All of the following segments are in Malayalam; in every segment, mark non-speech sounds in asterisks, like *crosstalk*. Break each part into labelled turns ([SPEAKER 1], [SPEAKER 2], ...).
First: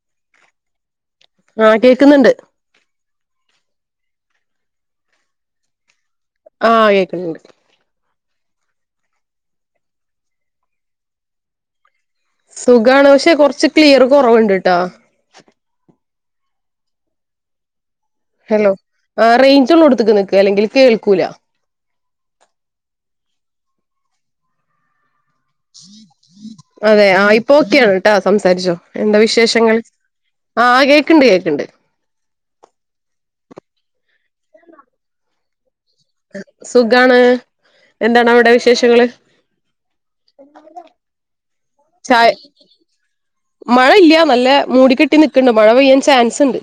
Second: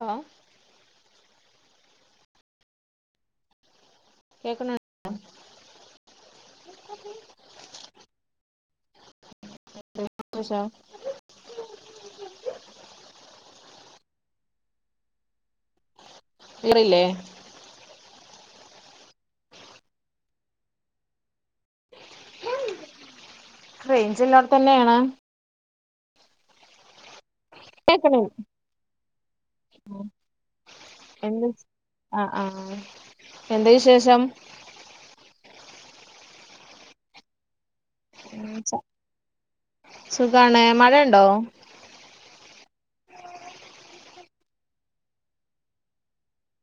[SPEAKER 1] ആ
[SPEAKER 2] ആ കേക്കുന്നുണ്ട്
[SPEAKER 1] കേക്കണ
[SPEAKER 2] ആ കേക്കുന്നുണ്ട്
[SPEAKER 1] അച്ച *unintelligible*
[SPEAKER 2] സുഖാണ് പക്ഷെ കൊറച്ച് ക്ലിയർ കുറവുണ്ട്ട്ടോ
[SPEAKER 1] ക്ലിയറില്ലേ
[SPEAKER 2] ഹലോ ആ റേഞ്ച് ഉള്ള കൊടുത്തക്ക് നിക്ക് അല്ലെങ്കിൽ കേൾക്കൂല
[SPEAKER 1] ഉം *unintelligible* റെയിഞ്ച് ഇല്ലാത്തത് തന്നെയാണ്
[SPEAKER 2] അതെ ആ ഇപ്പൊ ഒക്കെയാണ് കേട്ടാ
[SPEAKER 1] കേക്കണ്
[SPEAKER 2] സംസാരിച്ചോ എന്താ വിശേഷങ്ങൾ ആഹ് കേക്ക്ണ്ട്
[SPEAKER 1] എന്ത്
[SPEAKER 2] കേക്ക്ണ്ട്
[SPEAKER 1] ആ ആ എന്ത വിശേഷം
[SPEAKER 2] സുഖാണ് എന്താണ് അവിടെ വിശേഷങ്ങൾ
[SPEAKER 1] സുഖാണ് മഴയുണ്ടോ
[SPEAKER 2] ചായ മഴ ഇല്ല നല്ല മൂടികെട്ടി നിക്കണ്ട് മഴ പെയ്യാൻ ചാൻസ് ഉണ്ട്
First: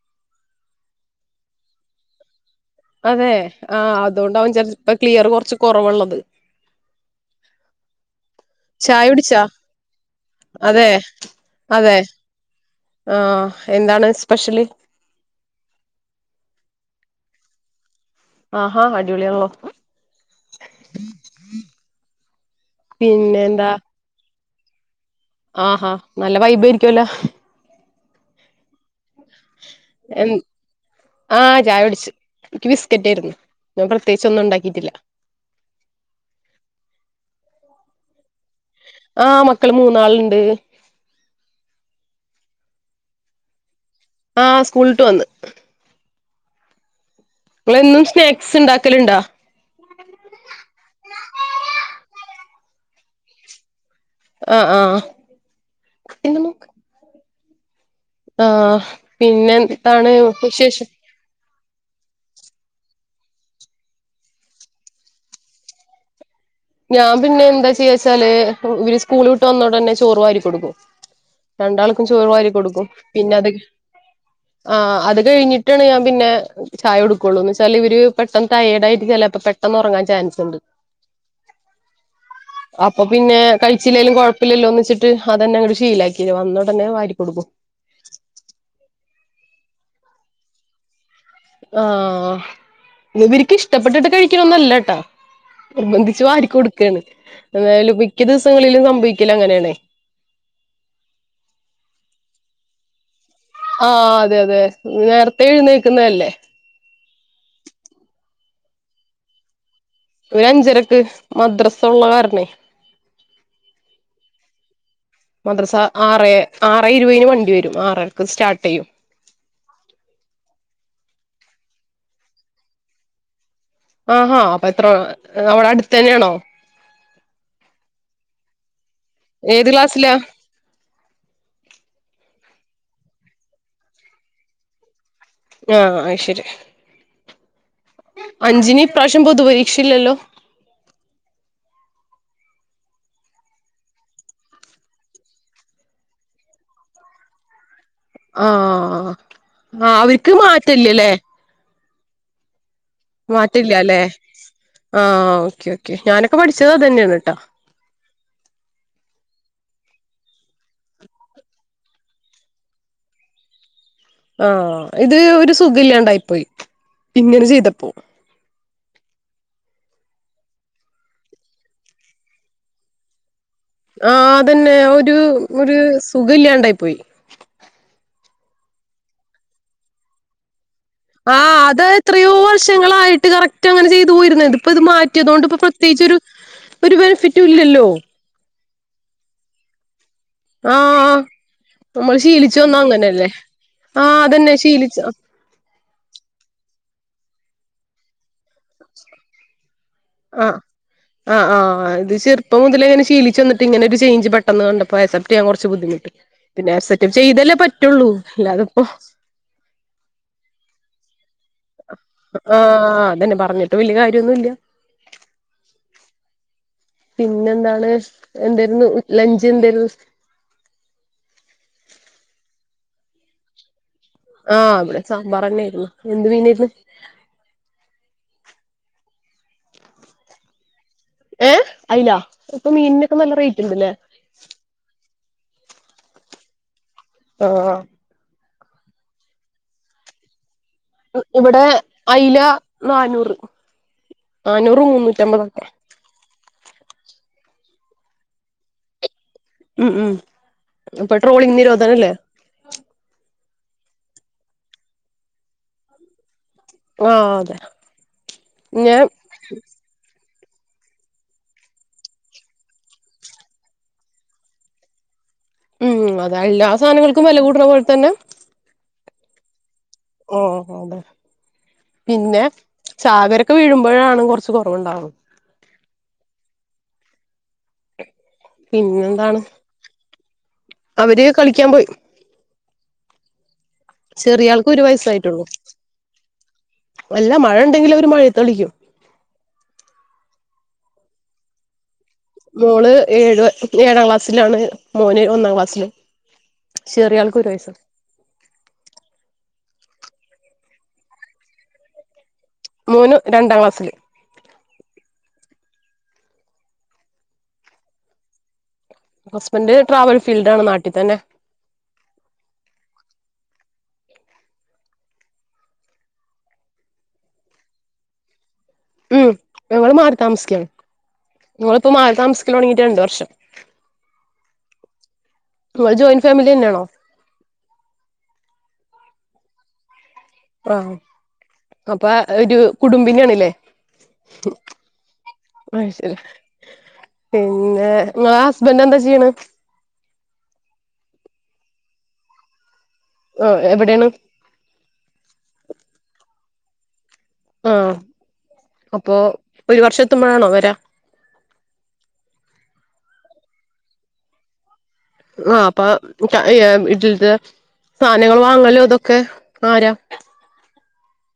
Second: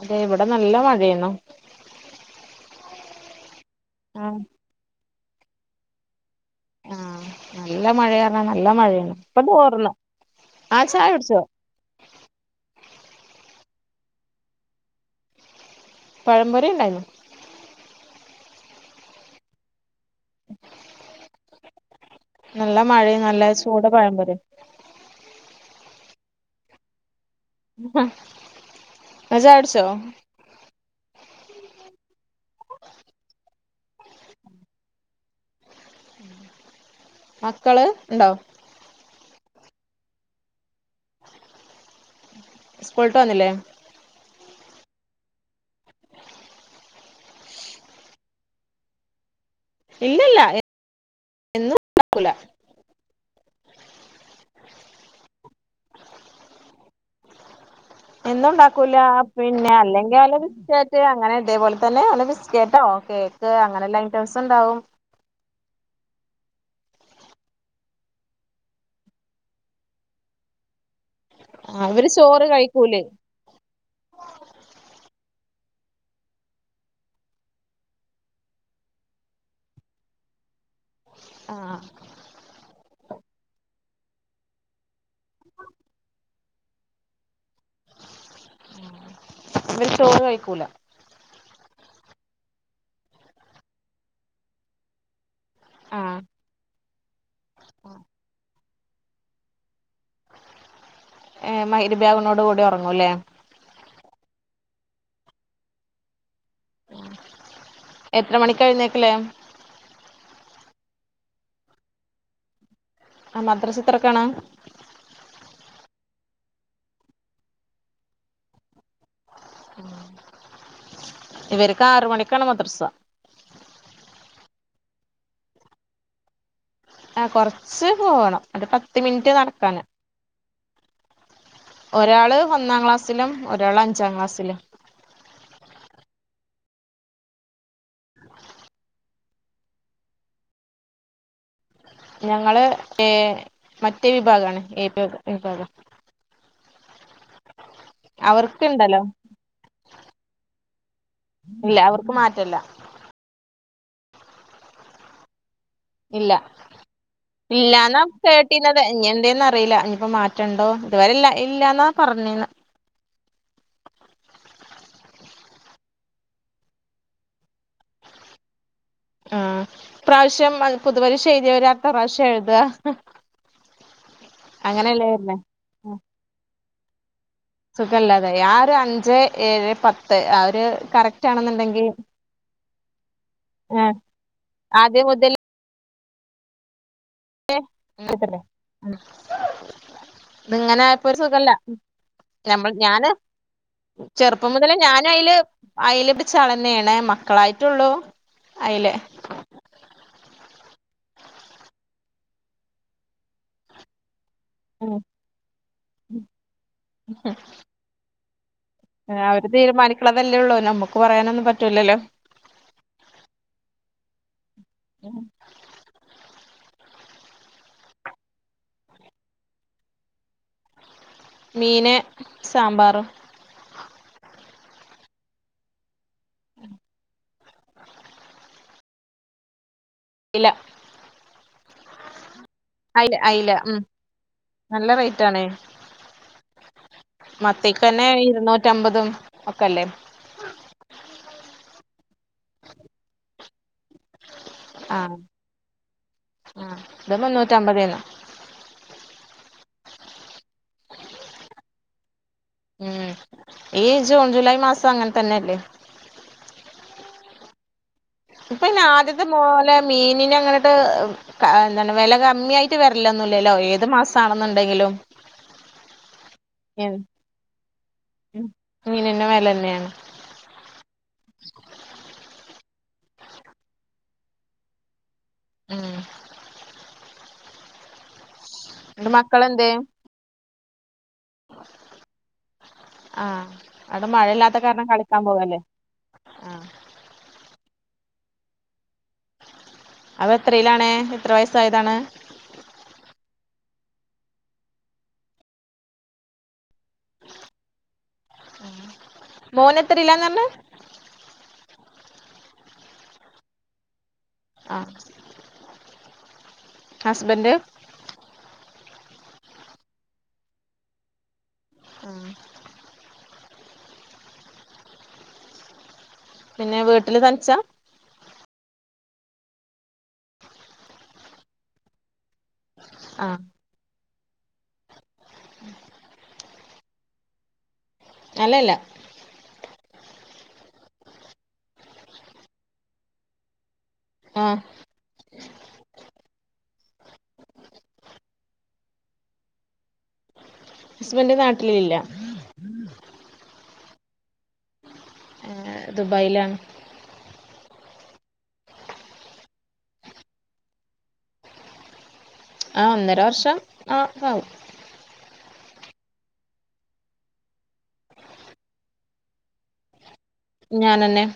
[SPEAKER 1] അതെ ഇവിടെ നല്ല മഴയന്നോ
[SPEAKER 2] അതെ ആ അതുകൊണ്ടാവൻ ചെന്ന്ഇപ്പോ ക്ലിയർ കുറച്ച് കുറവുള്ളത്
[SPEAKER 1] ആ നല്ല മഴയാ നല്ല
[SPEAKER 2] ചായ
[SPEAKER 1] മഴയാണ് ഇപ്പൊ
[SPEAKER 2] കുടിച്ചാ
[SPEAKER 1] തോർന്ന് ആ
[SPEAKER 2] അതെ
[SPEAKER 1] ചായ കുടിച്ചോ
[SPEAKER 2] അതെ ആ എന്താണ് സ്പെഷ്യല്
[SPEAKER 1] പഴം പൊരി ഉണ്ടായിരുന്നു
[SPEAKER 2] ആ അടിപൊളിയല്ലോ
[SPEAKER 1] നല്ല മഴയും നല്ല ചൂട് പഴം പൊരിയും
[SPEAKER 2] ആഹാ നല്ല വൈബ് ആയിരിക്കുവല്ലോ
[SPEAKER 1] ഹജർ സോ *unintelligible*
[SPEAKER 2] ആ ചായ പിടിച്ചു എനിക്ക് ബിസ്ക്കറ്റ് ആയിരുന്നു ഞാൻ പ്രത്യേകിച്ച് ഒന്നും ഉണ്ടാക്കിട്ടില്ല
[SPEAKER 1] മക്കള് ഉണ്ടോ
[SPEAKER 2] ആ മക്കള് മൂന്നാളുണ്ട്
[SPEAKER 1] പോയിട്ട് വന്നില്ലേ
[SPEAKER 2] ആഹ സ്കൂളിട്ട് വന്ന് എന്നും സ്നാക്സ് ഉണ്ടാക്കലുണ്ടാ
[SPEAKER 1] ഇല്ലല്ല എന്നും ഉണ്ടാ
[SPEAKER 2] ആ ആ എ നോക്ക്
[SPEAKER 1] എന്നും ഉണ്ടാക്കൂല പിന്നെ
[SPEAKER 2] എന്താണ്
[SPEAKER 1] അല്ലെങ്കിൽ
[SPEAKER 2] വിശേഷം
[SPEAKER 1] ബിസ്ക്കറ്റ് അങ്ങനെ ഇതേപോലെ തന്നെ ബിസ്കറ്റോ കേക്ക് അങ്ങനെല്ലാ ഐറ്റംസ് ഉണ്ടാവും
[SPEAKER 2] ഞാൻ പിന്നെ എന്താ ചെയ്യച്ചാല് ഇവര് സ്കൂള വിട്ട് വന്നോടെ തന്നെ ചോറ് വാരി കൊടുക്കും രണ്ടാൾക്കും
[SPEAKER 1] ഇവര്
[SPEAKER 2] ചോറ് വാരി കൊടുക്കും
[SPEAKER 1] കഴിക്കൂലേ
[SPEAKER 2] പിന്നെ അത് ആ അത് കഴിഞ്ഞിട്ട് വിട്ടാണ് ഞാൻ പിന്നെ ചായ കൊടുക്കുകയുള്ളൂ വെച്ചാല് ഇവര് പെട്ടെന്ന് ടയേഡ് ആയിരിക്കുകയല്ലേ ചിലപ്പോ പെട്ടെന്ന് ഉറങ്ങാൻ ചാൻസ് ഉണ്ട്
[SPEAKER 1] ആഹ്
[SPEAKER 2] അപ്പൊ പിന്നെ കഴിച്ചില്ലേലും കൊഴപ്പില്ലല്ലോ ഒന്ന് വച്ചിട്ട് ് അത്തന്നെ അ ഷീലാക്കില്ല വന്നോടനെ തന്നെ വാരി കൊടുക്കും
[SPEAKER 1] ഇ ചോറ് കഴിക്കൂല
[SPEAKER 2] ആ ഇവക്ക് ഇഷ്ടപ്പെട്ടിട്ട് കഴിക്കണൊന്നല്ലട്ടാ
[SPEAKER 1] ആഹ്
[SPEAKER 2] നിർബന്ധിച്ച് വാരിക്ക കൊടുക്കയാണ് എന്തായാലും മിക്ക ദിവസങ്ങളിലും സംഭവിക്കല ങ്ങനെയണ്
[SPEAKER 1] ഏ മയിരിബാഗനോട് കൂടി ഉറങ്ങൂല്ലേ
[SPEAKER 2] ആ അതെ അതെ നേരത്തെ എഴുന്നേക്കുന്നതല്ലേ
[SPEAKER 1] എത്ര മണിക്കഴുന്നേക്കലേ
[SPEAKER 2] ഒരു അഞ്ചരക്ക് മദ്രസ ഉള്ള കാരണേ
[SPEAKER 1] ആ മദ്രസ്ത്രക്കാണോ
[SPEAKER 2] ആറ ആറ് ഇരുപന് വണ്ടി വരും ആറക്ക സ്റ്റാർട്ട് ചെയ്യും
[SPEAKER 1] ഇവരക്ക ആറ മണിക്കാണ് മദ്രസ
[SPEAKER 2] ആഹാ അപ്പൊ എത്ര അവിടെ അടുത്ത തന്നെയാണോ
[SPEAKER 1] ആഹ കൊറച്ച് പോകണം അ പത്ത് മിനിറ്റ്
[SPEAKER 2] ഏത്
[SPEAKER 1] നടക്കാന്
[SPEAKER 2] ക്ലാസ്സിലാ
[SPEAKER 1] ഒരാള് ഒന്നാം ക്ലാസിലും ഒരാള് അഞ്ചാം ക്ലാസ്സിലും
[SPEAKER 2] ആ അയ് ശരി അഞ്ചിന് ഇപ്രാവശ്യം പൊതു പരീക്ഷയില്ലല്ലോ
[SPEAKER 1] ഞങ്ങള് ഏ മറ്റേ വിഭാഗമാണ് വിഭാഗം എ വിവിഭാഗ
[SPEAKER 2] ആ ആ അവർക്ക് മാറ്റല്ലല്ലേ
[SPEAKER 1] ക്ക് മാറ്റല്ല
[SPEAKER 2] പറ്റില്ലല്ലേ ആ ഓക്കെ ഓക്കെ
[SPEAKER 1] ഇല്ല
[SPEAKER 2] ഞാനൊക്കെ പഠിച്ചത് അത് തന്നെയാണ് ട്ടാ
[SPEAKER 1] ഇല്ലന്നാ കേട്ടീത് ഇനി എന്തെന്ന റിയില്ല ഇപ്പ മാറ്റണ്ടോ ഇതുവരെല്ല ഇല്ലന്നാ പറഞ്ഞീന്ന്
[SPEAKER 2] ആ ഇത് ഒരു സുഖം ഇില്ലാണ്ടായിപ്പോയി ഇങ്ങനെ ചെയ്തപ്പോ
[SPEAKER 1] ആ പ്രാവശ്യം പുതു പരീഷ എഴുതിയവര് അട്ത്ത പ്രാവശ്യം എഴുതുക
[SPEAKER 2] ആ അതന്നെ ഒരു ഒരു സുഖ ഇല്ലാണ്ടായി പോയി
[SPEAKER 1] ക്കല്ലാതെ ആ ഒരു അഞ്ച് ഏഴ് പത്ത് ആ ഒരു കറക്റ്റ്
[SPEAKER 2] ആഹ് അത്
[SPEAKER 1] ആണെന്നുണ്ടെങ്കി
[SPEAKER 2] എത്രയോ വർഷങ്ങളായിട്ട് കറക്റ്റ് അങ്ങനെ
[SPEAKER 1] ആഹ്
[SPEAKER 2] ചെയ്ത് പോയിരുന്നത് ഇപ്പൊ ഇത്
[SPEAKER 1] ആദ്യം
[SPEAKER 2] മാറ്റി
[SPEAKER 1] മുതൽ
[SPEAKER 2] അതുകൊണ്ട് പ്രത്യേകിച്ചരു ഒരു ബെനിഫിറ്റ ല്ലല്ലോ
[SPEAKER 1] ഇത്ങ്ങനെ ആയപ്പോ ഒരു
[SPEAKER 2] ആഹ്
[SPEAKER 1] സുഖല്ല
[SPEAKER 2] നമ്മൾ ശീലിച്ചു
[SPEAKER 1] നമ്മൾ
[SPEAKER 2] വന്ന
[SPEAKER 1] ഞാന്
[SPEAKER 2] അങ്ങനെയല്ലേ ആഹ്
[SPEAKER 1] ചെറുപ്പം
[SPEAKER 2] അതന്നെ
[SPEAKER 1] മുതലേ
[SPEAKER 2] ശീലിച്ചു
[SPEAKER 1] ഞാനും അതില് അയിലപിച്ച ആള തന്നെയണേമ്മ മക്കളായിട്ടുള്ളൂ അയില്ലേ
[SPEAKER 2] ആഹ ആത് ചെറപ്പം മുതലേ ഇങ്ങനെ ശീലിച്ച വന്നിട്ട് ഇങ്ങനെ ഒരു ചേഞ്ച് പ പെട്ടെന്ന് കണ്ടപ്പോ
[SPEAKER 1] ഉം
[SPEAKER 2] അ ആസപ്റ്റ് ചെയ്യാൻ കുറു ബുദ്ധിമുട്ട് പിന്നെ ആക്സെറ്ററ്റ് ചെയ്തല്ലേ പറ്റുള്ളൂ അല്ലാതെ
[SPEAKER 1] അവര് തീരുമാനിക്കുള്ളതല്ലേ ഉള്ളൂ നമുക്ക് പറയാനൊന്നും പറ്റി
[SPEAKER 2] ആ അതന്നെ പറഞ്ഞിട്ട് വലിയ കാര്യമൊന്നുംല്ല
[SPEAKER 1] *unintelligible*
[SPEAKER 2] പിന്നെ എന്താണ് എന്തായിരുന്നു ലഞ്ച് എന്തായിരുന്നു
[SPEAKER 1] മീന സാമ്പാർ
[SPEAKER 2] ആ അവിടെ സാമ്പാർന്നൊയിരുന്നു എന്ത് മീനയിരുന്നു
[SPEAKER 1] ഇില
[SPEAKER 2] ഏ അയില്ല ഇപ്പൊ മീനിനൊക്കെ നല്ല റേറ്റ് ഉണ്ടല്ലേ
[SPEAKER 1] *unintelligible*
[SPEAKER 2] ആഹ്
[SPEAKER 1] മത്തേക്കന്നെ ഇരുന്നൂറ്റ നറ്റമ്പതും ഒക്കെല്ലേ
[SPEAKER 2] ഇവിടെ അയില നാന്നൂറ് നാനൂറ്
[SPEAKER 1] ആഹ്
[SPEAKER 2] മുന്നൂറ്റി അമ്പതൊക്കെ
[SPEAKER 1] റ്റമ്പ തേനു
[SPEAKER 2] ഉം ഉം ഇപ്പൊ ട്രോളിങ് നിരോധനല്ലേ
[SPEAKER 1] ഉം ഈ ജൂൺ ജൂലൈ മാസം അങ്ങനെ തന്നെല്ലേ
[SPEAKER 2] ആ അതെ
[SPEAKER 1] ഇപ്പൊ ഇന്നെ
[SPEAKER 2] പിന്നെ
[SPEAKER 1] ആദ്യത്തെ മോലെ മീൻ പിന്ന അങ്ങനട്ട് എന്ത വില കമ്മിയ ആയിട്ട് വരന്ല്ലല്ലോ ഏത് മാസം ആണെന്നുണ്ടെങ്കിലും
[SPEAKER 2] ഉം അത എല്ലാ സാധനങ്ങൾക്കും വില കൂടണ പോലെ തന്നെ
[SPEAKER 1] മീന് ന് വെലന്നെണ്
[SPEAKER 2] ഓ അതെ പിന്നെ ചാവരൊക്കെ വീഴുമ്പോഴാണ് കൊർച്ച് കൊറവ്ണ്ടാവു
[SPEAKER 1] ഉം നിന്റെ
[SPEAKER 2] പിന്നെന്താണ്
[SPEAKER 1] മക്കളെന്തേ
[SPEAKER 2] അവര് കളിക്യാ പോയി
[SPEAKER 1] ആ
[SPEAKER 2] ചെറിയ ആൾക്ക് ഒരു വയസായിട്ടൊള്ളൂ
[SPEAKER 1] ആഹ്
[SPEAKER 2] നല്ല മഴണ്ടെങ്കില് മഴത്തളിക്കും
[SPEAKER 1] എത്രയ്ലാണ് എത്ര വയസ്സായതാണ്
[SPEAKER 2] മോള് ഏഴ് ഏഴാം ക്ലാസ്സിലാണ് മോന് ഒന്നാം ക്ലാസ്സിലും ചെറിയ ആൾക്ക് ഒരു വയസും
[SPEAKER 1] എത്രിലാന്നർഞ്ഞി
[SPEAKER 2] മോനു രണ്ടാം ക്ലാസ്സില്
[SPEAKER 1] ആ ഹസ്ബൻ്റ്
[SPEAKER 2] ഹസ്ബന്ഡ് ട്രാവൽ ഫീൽഡാണ് നാട്ടി തന്നെ
[SPEAKER 1] ആഹ് പിന്നെ വീട്ടില് തൻച്ചാ
[SPEAKER 2] ഉം ഞങ്ങള് മാറി താമസിക്കാണ് ഞങ്ങളിപ്പോ മാറി താമസ് സ്കലൊട്ങീട്ട് രണ്ട് വർഷം ഇങ്ങള് ജോയിന്റ് ഫാമിലെന്നെണോ
[SPEAKER 1] അല്ലല്ല
[SPEAKER 2] ആ അപ്പൊ ഒരു കുടുംബിനാണ്ല്ലേ
[SPEAKER 1] ആഹ്
[SPEAKER 2] അത് ശെരി പിന്നെ ഇങ്ങളെ ഹസ്ബൻ്റെന്താ ചെയ്യ്ണെ
[SPEAKER 1] ഹസ്ബൻ്റ് നാട്ടിലില്ല
[SPEAKER 2] ആ എവിടെണ്
[SPEAKER 1] ഏ ദുബൈലാണ്
[SPEAKER 2] ആ അപ്പൊ ഒരു വർഷത്തെമ്പഴാണോ വരാ
[SPEAKER 1] ആ ഒന്നര വർഷം ആ ആകും
[SPEAKER 2] ആ അപ്പ വീട്ടിൽത്തെ സാനങ്ങള് വാങ്ങലു ഇതൊക്കെ ആരാ
[SPEAKER 1] ഞാനെന്നെ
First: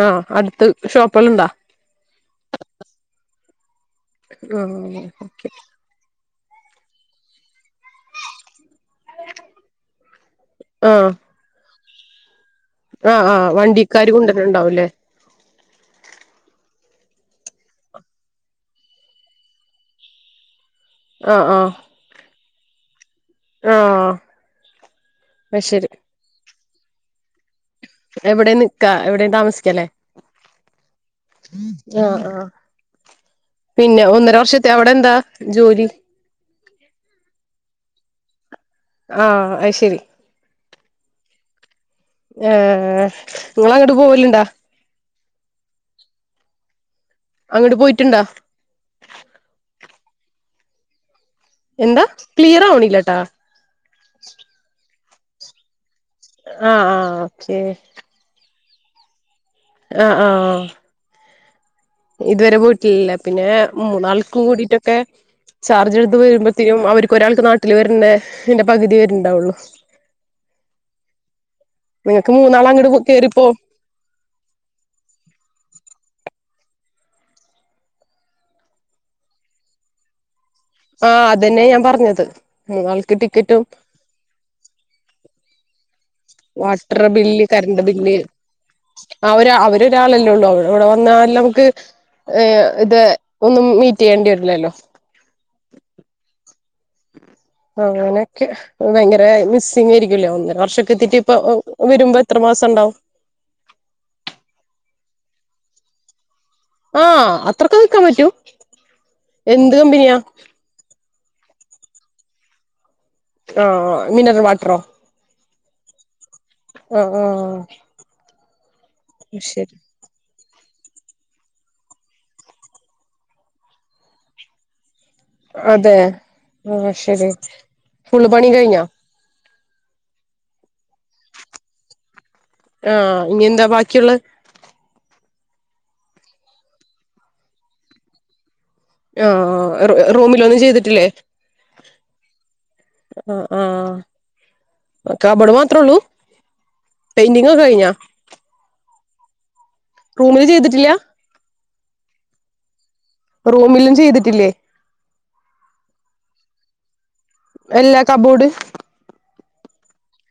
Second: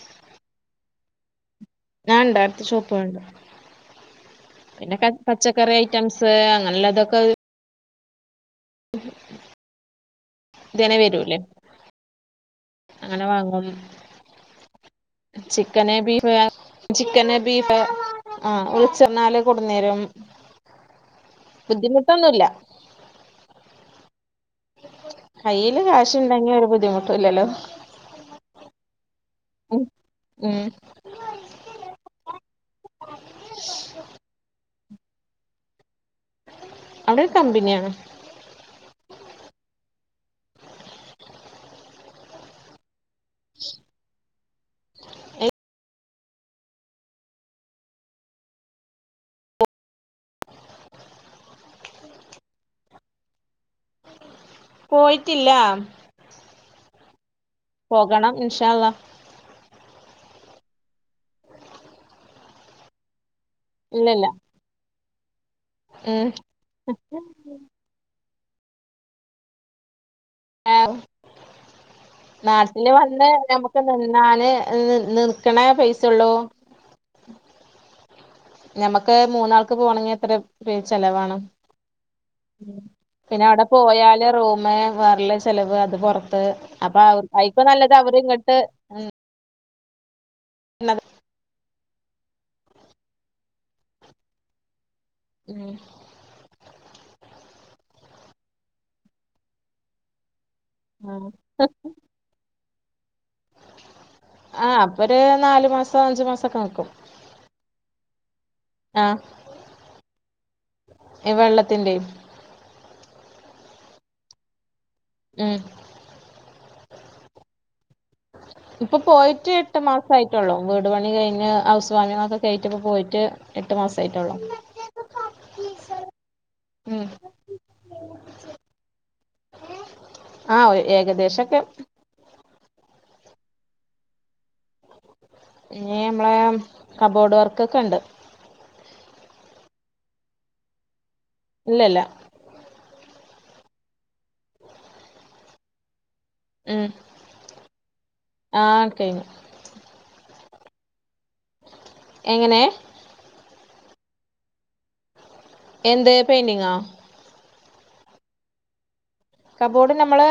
[SPEAKER 2] ആഹ് അടുത്ത് ഷോപ്പെല്ലം ഇണ്ടോ
[SPEAKER 1] ആ ഇണ്ട് അട്ത്ത ഷോപ്പാള്ണ്ട് പിന്നെ
[SPEAKER 2] ആഹ്
[SPEAKER 1] ക
[SPEAKER 2] ഓക്കെ
[SPEAKER 1] പച്ചക്കറി ഐറ്റംസ് നല്ലതൊക്കെ
[SPEAKER 2] *unintelligible* ആഹ്
[SPEAKER 1] നവരൂലേ
[SPEAKER 2] ആഹ്
[SPEAKER 1] അങ്ങനെ
[SPEAKER 2] ആഹ്
[SPEAKER 1] വാങ്ങും
[SPEAKER 2] വണ്ടിക്കാര് കൊണ്ടുവരുന്നുണ്ടാവുംല്ലേ
[SPEAKER 1] ചിക്കന്, ബീഫ് ചിക്കന്, ബീഫ് ആ വിൾച്ചർഞ്ഞാല് കൊട്ന്നേരും
[SPEAKER 2] ആഹ് ആഹ്
[SPEAKER 1] ബുദ്ധിമുട്ടൊന്നുല്ല
[SPEAKER 2] ആഹ് അത്
[SPEAKER 1] കയ്യില്
[SPEAKER 2] ശരി
[SPEAKER 1] കാശുണ്ടെങ്കി ഒരു ബുദ്ധിമുട്ടുംല്ലല്ലോ
[SPEAKER 2] എവിടെയും നിക്കാ എവിടെം താമസിക്കലേ
[SPEAKER 1] ഉം
[SPEAKER 2] ആ ആ പിന്നെ ഒന്നര വർഷത്തെ അവിടെ എന്താ ജോലി
[SPEAKER 1] അവിടെ കമ്പനിയാണ്
[SPEAKER 2] ആഹ് അത് ആ ഇങ്ങള അങ്ങട്ട് പോവല്ണ്ടോ അങ്ങട്ട് പോയ്ട്ട്ണ്ടാ എന്താ ക്ലിയറാവ്ണ്ല്ലട്ടാ
[SPEAKER 1] പോയിട്ടില്ല
[SPEAKER 2] ആ ആ
[SPEAKER 1] പോകണം ഇൻഷാഅല്ലാഹ്
[SPEAKER 2] ആ ആഹ് ഇതുവരെ പോയിട്ടില്ലല്ലേ പിന്നേ
[SPEAKER 1] ഇല്ലല്ല
[SPEAKER 2] മൂന്നാൾക്കും കൂടിട്ടൊക്കെ ചാർജെടുത്ത്
[SPEAKER 1] ഉം
[SPEAKER 2] വരുമ്പോഴത്തേനും അവർക്കൊരാൾക്ക് നാട്ടില് വര്ണ്ന്റെ പകുതി വരണ്ടാവുള്ളു
[SPEAKER 1] ആഹ്
[SPEAKER 2] നിങ്ങക്ക് മൂന്നാള്
[SPEAKER 1] നാട്ടില്
[SPEAKER 2] അങ്ങോട്ട്
[SPEAKER 1] വന്ന്
[SPEAKER 2] കേറിപ്പോ
[SPEAKER 1] നമ്മുക്ക് നിന്നാല് നിർക്കണേ പൈസൊള്ളൂ ഞമ്മക്ക് മൂന്നാൾക്ക് പോണെങ്കിൽ അത്ര
[SPEAKER 2] ആഹ് അതെന്നെ ഞാൻ പറഞ്ഞ
[SPEAKER 1] പിന്നെ അവിടെ പോയാല് റൂമ് വേറള്ള ചെലവ് പൊറത്ത് അപ്പൊ അവർ
[SPEAKER 2] വാട്ടർബില്ല്
[SPEAKER 1] അയിക്കും നല്ലത്
[SPEAKER 2] കറണ്ട്ബില്ല്
[SPEAKER 1] അവര് ഇങ്ങട്ട്
[SPEAKER 2] അവര് അവ ഒരാളെല്ലേ ഉള്ളൂ അവര് അവിടെ
[SPEAKER 1] വരണത്
[SPEAKER 2] വന്നാൽ നമുക്ക് ഏ ഇത് ഒന്നും മീറ്റിയ്യേണ്ടി വരില്ലല്ലോ
[SPEAKER 1] ഉം ഹ്..
[SPEAKER 2] അങ്ങനെയൊക്കെ ഭയങ്കര മിസ്സിങ്യിരിക്കല്ലോ വന്നാ വർഷക്കെത്തീറ്റ്
[SPEAKER 1] ആഹ്
[SPEAKER 2] ഇപ്പ വ വരുമ്പോ എത്ര മാസംണ്ടാവും
[SPEAKER 1] ആ അപ്പൊര് നാലു മാസം അഞ്ചു മാസം
[SPEAKER 2] ആ അത്രക്കെ നിക്കാൻ പറ്റും എന്ത് കമ്പനിയാ
[SPEAKER 1] വെള്ളത്തിന്റെയ്
[SPEAKER 2] ആ ആ മിനറൽ വാട്ടറോ
[SPEAKER 1] ഉം
[SPEAKER 2] അ ഉം ഉം
[SPEAKER 1] ഇപ്പൊ പോയിട്ട് എട്ട് മാസായി ഉള്ളു വീട് പണി കഴിഞ്ഞ് ഹൗസ് വാമിങ്ങോക്കെയ്റ്റ് പോയിറ്റ് എട്ട് മാസായിട്ടള്ളൂ
[SPEAKER 2] അതേ ആ
[SPEAKER 1] ഉം
[SPEAKER 2] ശരി ഫുൾപണി കഴിഞ്ഞോ
[SPEAKER 1] ആ ഏകദേശൊക്കെ
[SPEAKER 2] ആ ഇനിയെന്താ ബാക്കിയുള്ള
[SPEAKER 1] ഇനി നമ്മളേ കബോർഡ് വർക്കൊക്കെണ്ട്
[SPEAKER 2] ആ റു റൂമിലൊന്നും ചെയ്തിട്ടില്ലേ
[SPEAKER 1] ഇല്ലല്ല
[SPEAKER 2] ആ ആ കബോർഡ് മാത്രഉള്ളൂ
[SPEAKER 1] ഉം
[SPEAKER 2] പെയിന്റിങ്ങൊക്കെ കഴിഞ്ഞ
[SPEAKER 1] ആഹ് കഴിഞ്ഞു
[SPEAKER 2] റൂമിൽ ചെയ്തിട്ട ഇല്ലാ
[SPEAKER 1] എങ്ങനേ
[SPEAKER 2] റൂമിലും ചെയ്തിട്ടില്ലേ
[SPEAKER 1] എന്ത് പെയിന്റിങ്ങാ
[SPEAKER 2] എല്ലാ കബോർഡ്
[SPEAKER 1] കബോർഡ് നമ്മള്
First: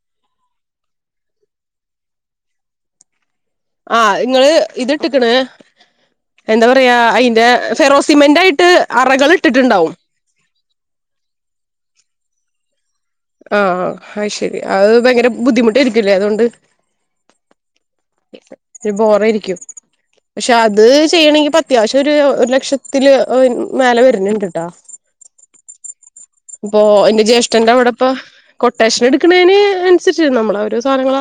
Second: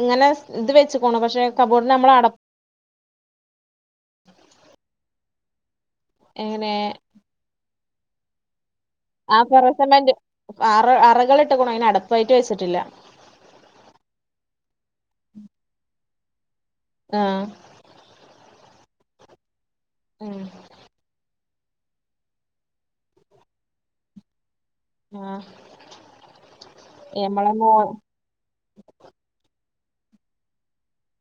[SPEAKER 1] ഇങ്ങനെ ഇത് വെച്ച്ക്ക്ണു പക്ഷെ കബോർഡിനമ്മൾ അട
[SPEAKER 2] ആ നിങ്ങള് ഇത് ഇട്ടിക്ക്ണ് എന്താ
[SPEAKER 1] എങ്ങനെ
[SPEAKER 2] പറയാ അതിന്റെ ഫെറോസിമെന്റായിട്ട് അറകൾ
[SPEAKER 1] ആ
[SPEAKER 2] ഇട്ടിട്ടുണ്ടാവും
[SPEAKER 1] ഫെറോസെമന്റ് അറ അറകൾ ഇട്ട്ക്ക്ണു അതിന് അടപ്പായിട്ട് വെച്ചിട്ടില്ല
[SPEAKER 2] ആ ആ അയ്ശരി അത് ഭയങ്കര ബുദ്ധിമുട്ടായിരിക്കുല്ലേ അതുകൊണ്ട്
[SPEAKER 1] ആ
[SPEAKER 2] ഒരു ബോറയിരിക്കും പക്ഷെ അത് ചെയ്യണങ്കി അത്യാവശ്യം ഒരു ഒരു ലക്ഷത്തില് ഏ മേലെ വര്ണണ്ട്ട്ടാ
[SPEAKER 1] ആ
[SPEAKER 2] പ്പോ എന്റെ ജ്യേഷ്ഠന്റെ അവിടെപ്പ കൊട്ടേഷൻ എടുക്കണേന് അനുസരിച്ച് നമ്മളോരോ സാനങ്ങള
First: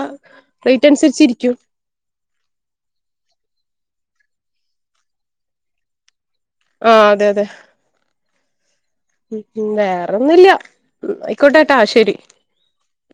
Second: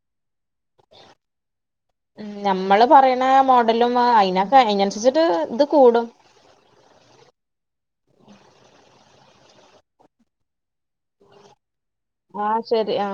[SPEAKER 1] ഉം നമ്മള് പറയണ മോഡലും അയിന ക അയിനനുസരിച്ചിട്ട് ഇത് കൂടും
[SPEAKER 2] ആ അതെ അതെ ഉ വേറൊന്നും ല്ല ആയിക്കോട്ടെ
[SPEAKER 1] ആ ശരി ആ